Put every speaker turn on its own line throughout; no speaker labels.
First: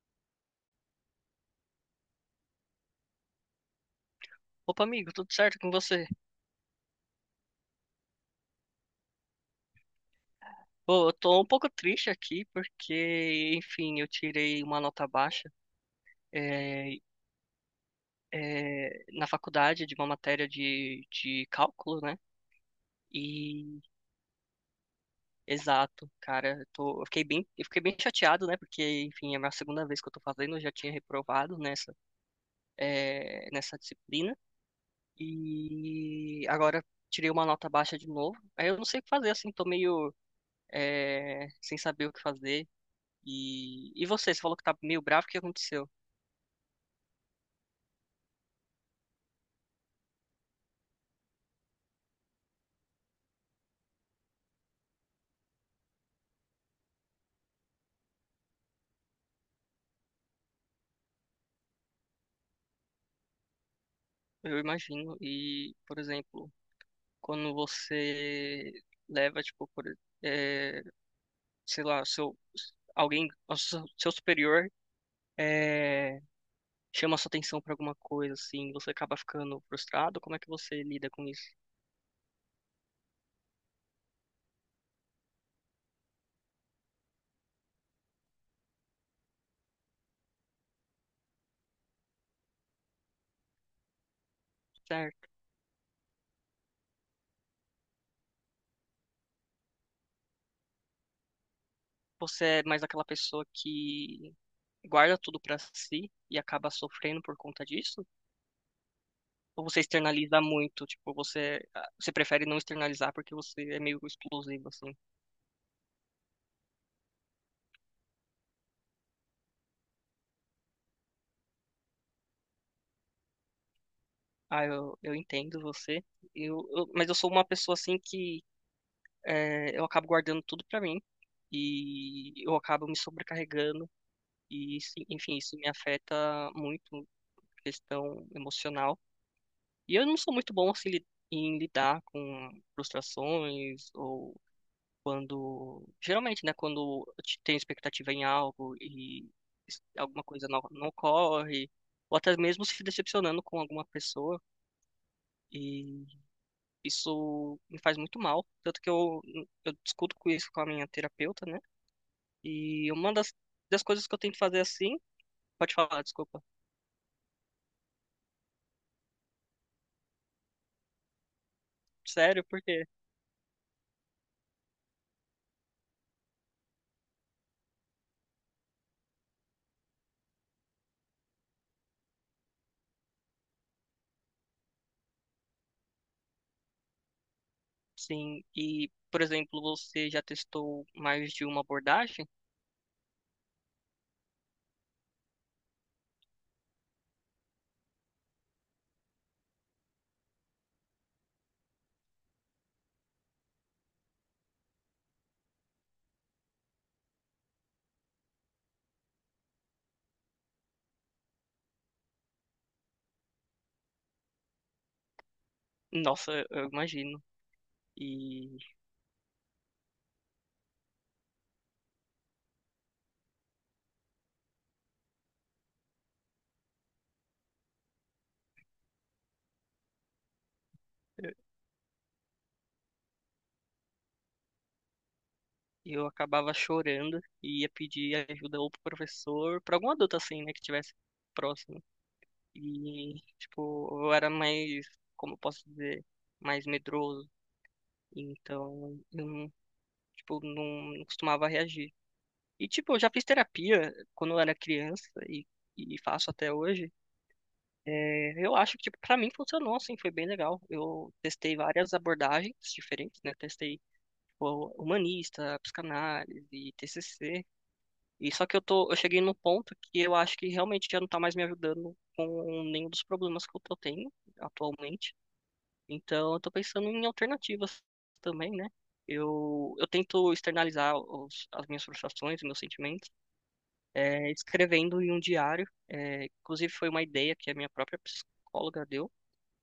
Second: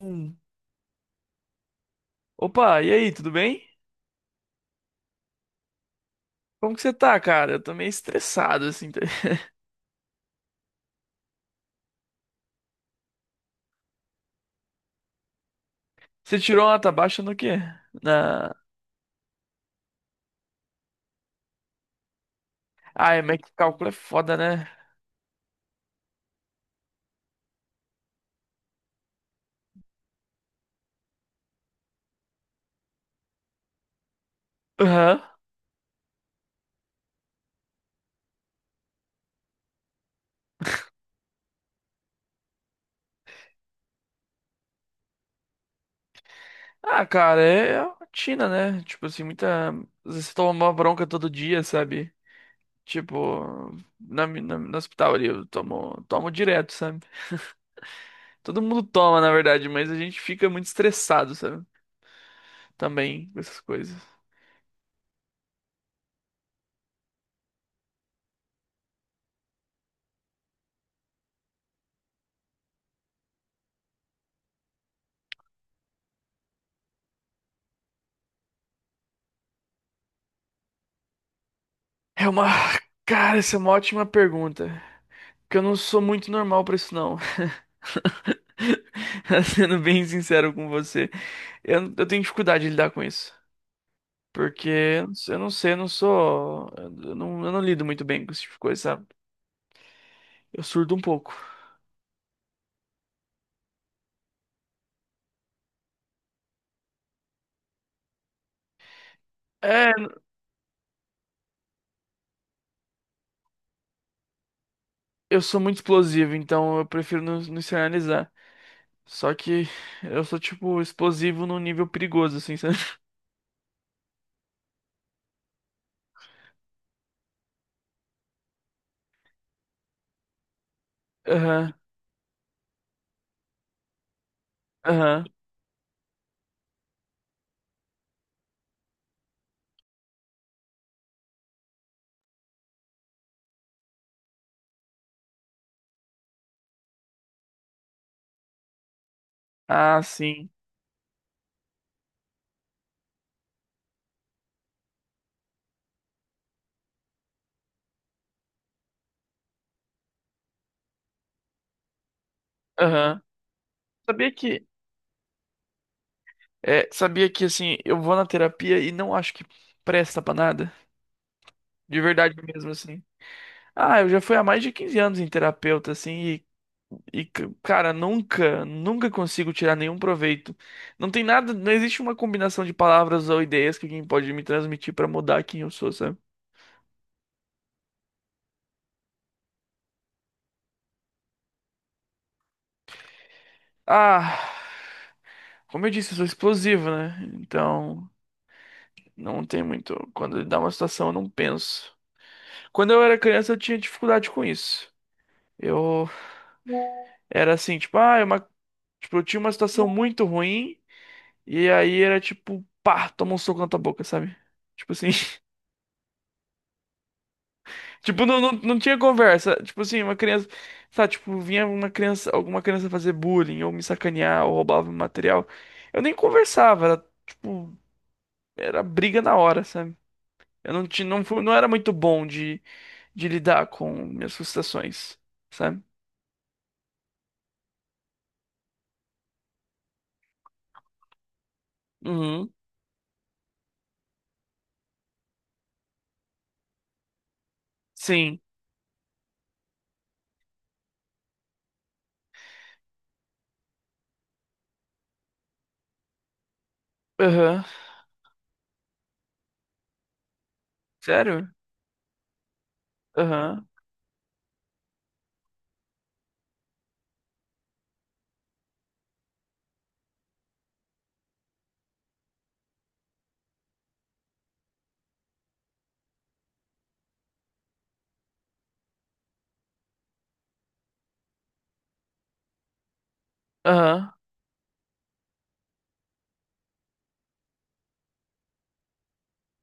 Hum. Opa, e aí, tudo bem?
Opa, amigo, tudo certo com você?
Como que você tá, cara? Eu tô meio estressado, assim.
Pô, eu tô um pouco triste aqui porque, enfim, eu tirei uma nota baixa
Você tirou uma nota
é,
baixa no quê? Na...
na faculdade de uma matéria de cálculo, né?
Ah, é, mas que
E
cálculo é foda, né?
exato, cara, eu fiquei bem chateado, né? Porque, enfim, é a minha segunda vez que eu tô fazendo, eu já tinha reprovado nessa, nessa disciplina.
Aham.
E agora tirei uma nota baixa de novo. Aí eu não sei o que fazer, assim, tô meio, sem saber o que fazer. E você, você falou que tá meio bravo, o que aconteceu?
Ah, cara, é a rotina, né? Tipo assim, muita. Às vezes você toma uma bronca todo dia, sabe? Tipo, no hospital ali, tomo direto, sabe? Todo mundo toma, na verdade, mas a gente fica muito estressado, sabe? Também, com essas coisas.
Eu imagino. E, por exemplo, quando você leva, tipo, é, sei lá, seu, alguém, o seu superior é, chama sua atenção pra alguma coisa, assim, você acaba ficando frustrado, como é que você lida com isso?
É uma. Cara, essa é uma ótima pergunta. Que eu não sou muito normal pra isso, não. Sendo bem sincero com você, eu tenho dificuldade de lidar com isso. Porque
Certo.
eu não sei, eu não sou. Eu não lido muito bem com esse tipo de coisa, sabe? Eu surdo um pouco.
Você é mais aquela pessoa que guarda tudo pra si e acaba sofrendo por conta disso? Ou você
É,
externaliza muito? Tipo, você, ah, você prefere não externalizar porque você é meio explosivo, assim?
eu sou muito explosivo, então eu prefiro não externalizar. Só que eu sou, tipo, explosivo num nível perigoso, assim, sabe?
Ah, eu entendo você. Mas eu sou uma pessoa assim que eu acabo guardando tudo pra mim
Aham,
e eu acabo me sobrecarregando e
aham.
enfim, isso me afeta muito questão emocional. E eu não sou muito bom assim em lidar com frustrações ou quando, geralmente, né, quando eu tenho expectativa em algo e
Ah,
alguma coisa
sim.
não ocorre, ou até mesmo se decepcionando com alguma pessoa. Isso me faz muito mal, tanto que eu discuto com isso com a minha terapeuta, né? E uma
Aham.
das coisas que eu
Sabia
tento fazer
que
assim, pode falar, desculpa.
É, sabia que assim, eu vou na terapia e não acho que presta pra nada. De verdade
Sério, por
mesmo,
quê?
assim. Ah, eu já fui há mais de 15 anos em terapeuta, assim, cara, nunca consigo tirar nenhum proveito. Não tem nada, não existe uma combinação de palavras ou ideias que alguém pode me transmitir pra mudar quem eu sou, sabe?
Sim, e, por exemplo, você já testou mais de uma abordagem?
Ah, como eu disse, eu sou explosivo, né? Então, não tem muito. Quando dá uma situação, eu não penso. Quando eu era criança, eu tinha dificuldade com isso. Eu era assim, tipo, tipo, eu tinha uma situação muito ruim e aí era tipo, pá, toma um soco na tua boca, sabe? Tipo assim,
Nossa, eu imagino.
tipo, não,
E
não, não tinha conversa. Tipo assim, uma criança, sabe, tipo, vinha uma criança, alguma criança fazer bullying ou me sacanear ou roubava meu material. Eu nem conversava, era tipo, era briga na hora, sabe? Eu não tinha, não fui, não era muito bom de lidar com minhas frustrações, sabe?
eu acabava chorando e ia pedir ajuda ou pro professor, pra algum adulto assim, né, que tivesse próximo.
Uhum.
E, tipo, eu era mais, como eu posso dizer, mais medroso.
Sim.
Então, eu não. Tipo, não costumava reagir. E, tipo, eu já fiz terapia quando eu era criança e faço até hoje.
Aham.
É, eu acho que, tipo, pra mim funcionou, assim, foi bem legal. Eu
Sério?
testei várias abordagens diferentes, né?
Aham.
Testei, tipo, humanista, psicanálise, TCC. E só que eu tô, eu cheguei num ponto que eu acho que realmente já não tá mais me ajudando com nenhum dos problemas que eu tô tendo atualmente. Então, eu tô pensando em alternativas também, né? Eu tento externalizar as minhas frustrações, os meus sentimentos,
Aham.
escrevendo em um diário. É, inclusive, foi uma ideia que a minha própria psicóloga deu,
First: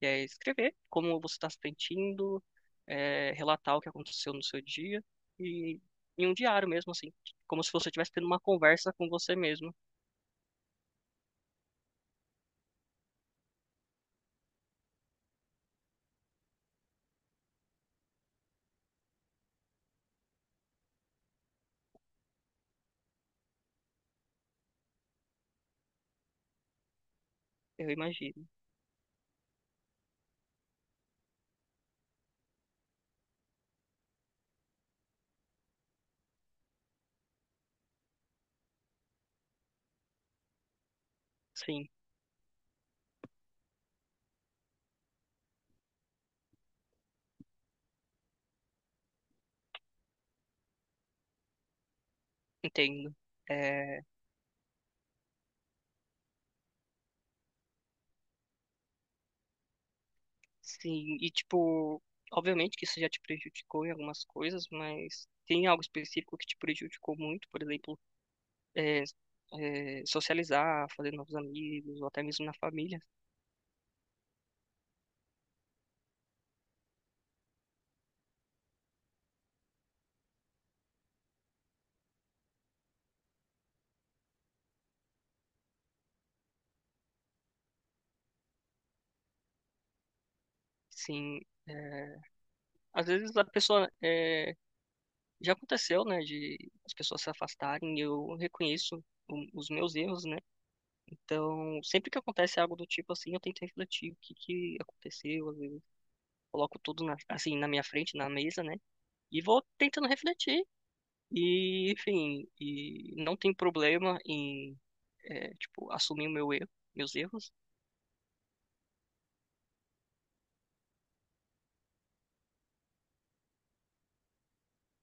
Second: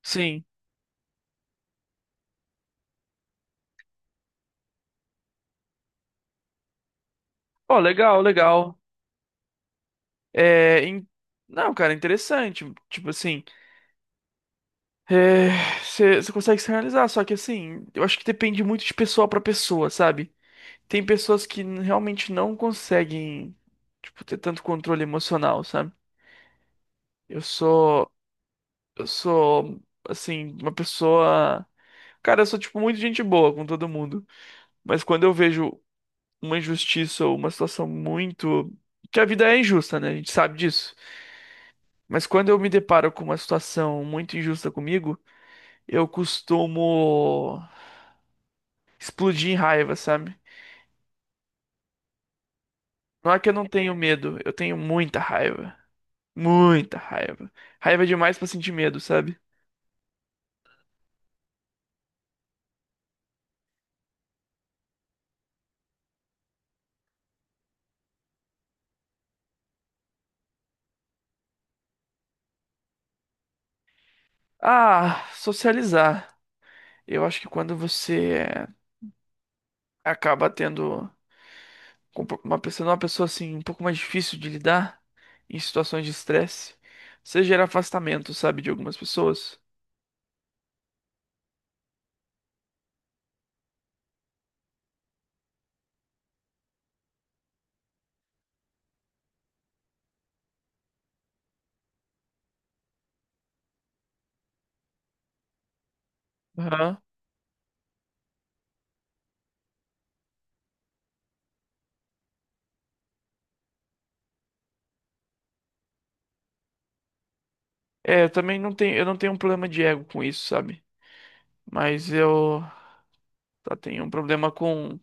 que é
Sim.
escrever como você está se sentindo, relatar o que aconteceu no seu dia, e em um diário mesmo, assim, como se
Ó,
você estivesse
legal,
tendo uma
legal.
conversa com você mesmo,
É, in- Não, cara, interessante. Tipo assim, é, você consegue se realizar, só que assim, eu acho que depende muito de pessoa pra pessoa, sabe? Tem pessoas que realmente não conseguem, tipo, ter tanto controle emocional, sabe? Eu
eu
sou,
imagino.
eu sou, assim, uma pessoa. Cara, eu sou, tipo, muito gente boa com todo mundo. Mas quando eu vejo uma injustiça ou uma situação muito. Que a vida é injusta, né? A gente sabe disso.
Sim,
Mas quando eu me deparo com uma situação muito injusta comigo, eu costumo explodir em raiva, sabe?
entendo.
Não é que eu não tenho
Eh,
medo, eu tenho muita raiva. Muita raiva. Raiva é demais pra sentir medo, sabe?
Sim, e tipo, obviamente que isso já te prejudicou em algumas coisas, mas tem algo específico que te prejudicou muito, por exemplo, é, socializar, fazer novos amigos, ou até mesmo na família.
Ah, socializar. Eu acho que quando você acaba tendo com uma pessoa assim, um pouco mais difícil de lidar em situações de estresse, você gera afastamento, sabe, de algumas pessoas.
Sim, é, às vezes a pessoa, é, já aconteceu, né, de as pessoas se afastarem, e eu reconheço os meus erros, né? Então, sempre que acontece algo do tipo assim, eu tento refletir o que que aconteceu, às vezes eu coloco
Aham.
tudo na, assim na minha frente, na mesa, né? E vou tentando refletir. E, enfim, e não tem problema em, é, tipo, assumir o meu erro, meus erros.
É, eu não tenho um problema de ego com isso, sabe? Mas eu só tenho um problema com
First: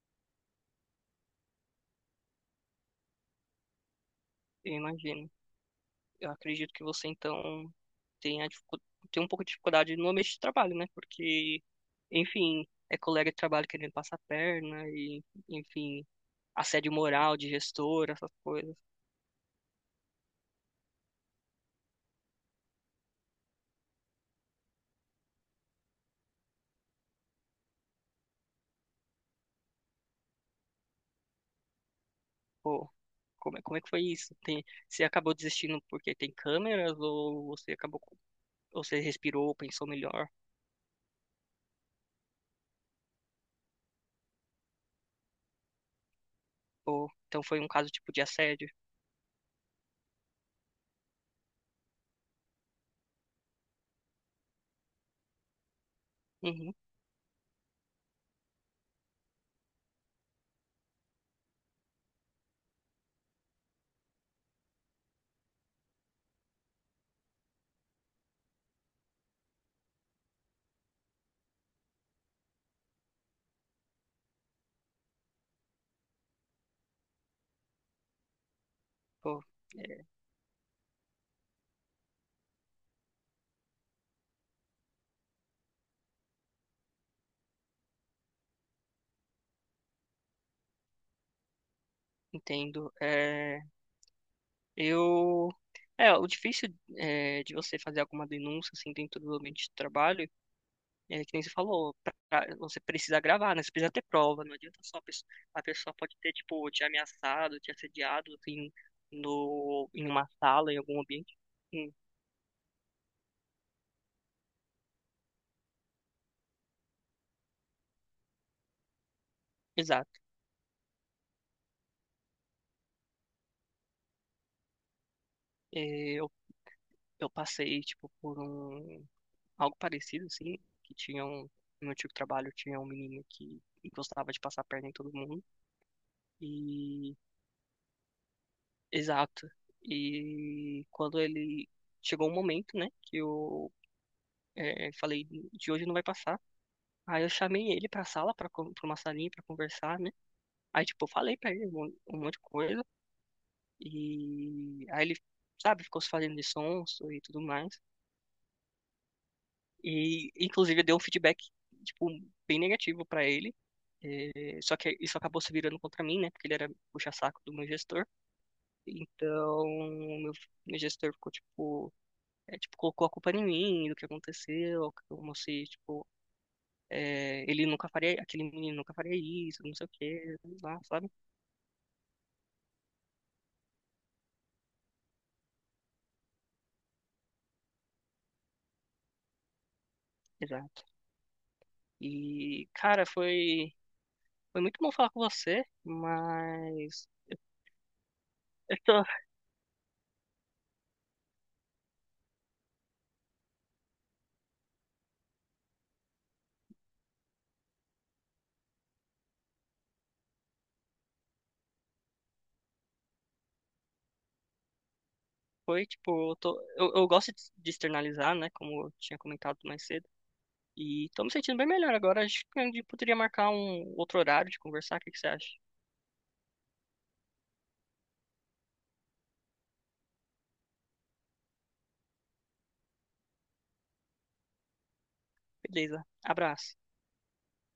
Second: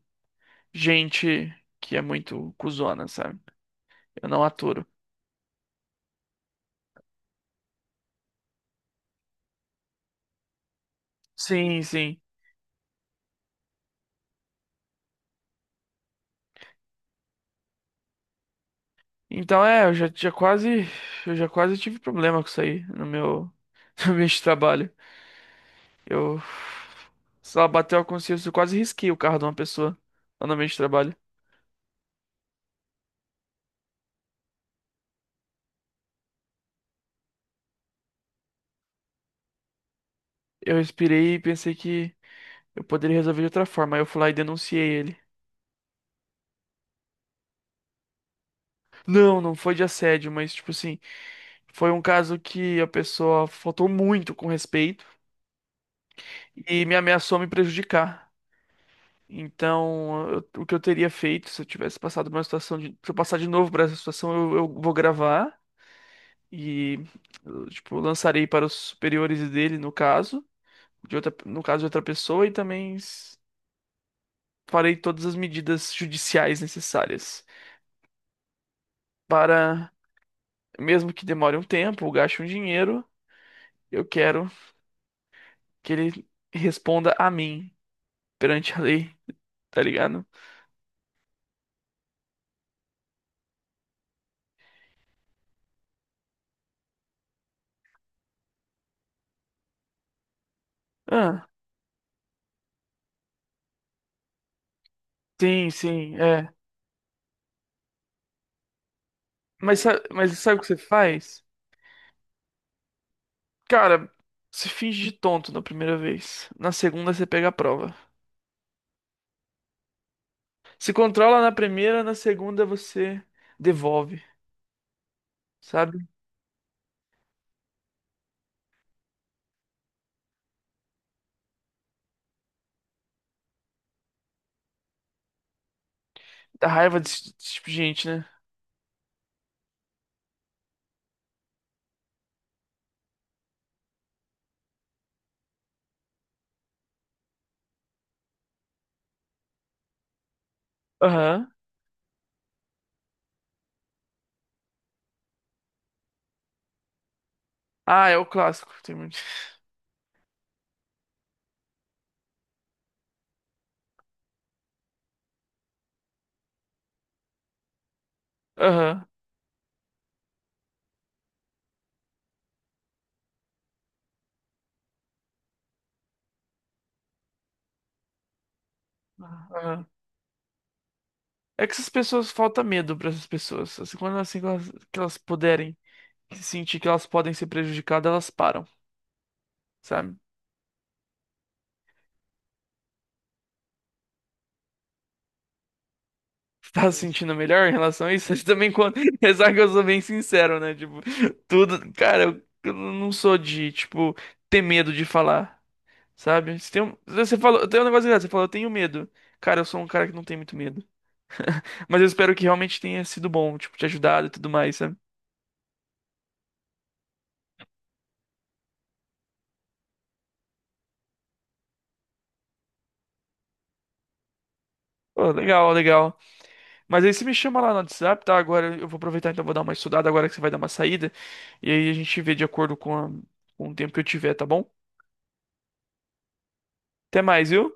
gente que é muito cuzona, sabe? Eu não
Eu
aturo.
imagino. Eu acredito que você, então, tenha, dificu- tem um pouco de dificuldade no ambiente de trabalho, né? Porque,
Sim, sim.
enfim, é colega de trabalho querendo passar a perna e, enfim, assédio moral de gestor, essas coisas.
Então é, eu já quase tive problema com isso aí no meu, no meu trabalho. Eu, sei lá, bateu a consciência, eu quase risquei o carro de uma pessoa lá no meio de trabalho.
Pô, como é que foi isso? Tem, você acabou desistindo porque tem câmeras ou você ou você respirou, pensou melhor?
Eu respirei e pensei que eu poderia resolver de outra forma. Aí eu fui lá e denunciei ele.
Ou, então foi um caso tipo de assédio?
Não, não foi de assédio, mas tipo assim, foi um caso que a pessoa faltou muito com respeito
Uhum.
e me ameaçou me prejudicar. Então, o que eu teria feito se eu tivesse passado por uma situação de, se eu passar de novo por essa situação, eu vou gravar e eu, tipo, lançarei para os superiores dele, no caso, de outra, no caso de outra pessoa, e também farei todas as medidas judiciais necessárias
Pô,
para,
é,
mesmo que demore um tempo, ou gaste um dinheiro, eu quero que ele responda a mim perante a lei, tá ligado?
entendo. É, eu. É, o difícil é, de você fazer alguma denúncia assim dentro do ambiente de trabalho é que nem
Ah,
você falou, você precisa gravar, né? Você precisa ter prova, não adianta só a
sim,
pessoa
sim,
pode ter
é.
tipo te ameaçado, te assediado assim
Mas,
no
sa-
em uma
mas sabe o que
sala,
você
em algum ambiente.
faz?
Hum,
Cara, você finge de tonto na primeira vez. Na segunda você pega a prova.
exato.
Se controla na primeira, na segunda você devolve,
É,
sabe?
eu eu passei tipo por algo parecido assim, que tinha um, no meu antigo trabalho tinha um menino que gostava de passar a perna em todo mundo
Dá raiva
e
desse tipo de gente, né?
exato. E quando ele chegou um momento, né, que eu falei de hoje não vai passar. Aí eu chamei ele pra sala, pra uma salinha pra conversar, né? Aí, tipo, eu falei
Aham.
pra ele um monte de coisa. E aí ele, sabe, ficou se fazendo de sonso e tudo mais.
Ah, é o clássico. Tem muito.
E, inclusive, eu dei um feedback, tipo, bem negativo pra ele. É, só que isso acabou se virando contra mim, né? Porque ele era puxa-saco do meu gestor.
Aham.
Então, meu, meu gestor ficou, tipo, é, tipo, colocou a culpa em mim, do que aconteceu, como se, tipo, é, ele nunca faria, aquele menino nunca faria isso, não sei
Aham.
o quê, lá, sabe?
É que essas pessoas falta medo pra essas pessoas. Assim, quando elas, assim, que elas puderem se sentir que elas podem ser prejudicadas, elas param, sabe?
Exato. E, cara, foi muito bom falar com você,
Tá se
mas
sentindo melhor em relação a isso? Também
eu
quando.
tô,
Apesar que eu sou bem sincero, né? Tipo, tudo. Cara, eu não sou de, tipo, ter medo de falar, sabe? Se tem um- Você falou, tem um negócio engraçado, você falou, eu tenho medo. Cara, eu sou um cara que não tem muito medo. Mas eu espero que realmente tenha sido bom, tipo, te ajudado e tudo mais, sabe?
foi, tipo, eu tô, eu gosto de externalizar, né, como eu tinha comentado mais cedo, e tô me sentindo bem melhor agora, acho que a gente poderia marcar um outro horário de conversar, o que que você
Pô,
acha?
legal, legal. Mas aí você me chama lá no WhatsApp, tá? Agora eu vou aproveitar, então vou dar uma estudada agora que você vai dar uma saída. E aí a gente vê de acordo com, com o tempo que eu tiver, tá bom?
Beleza, abraço.
Até mais, viu?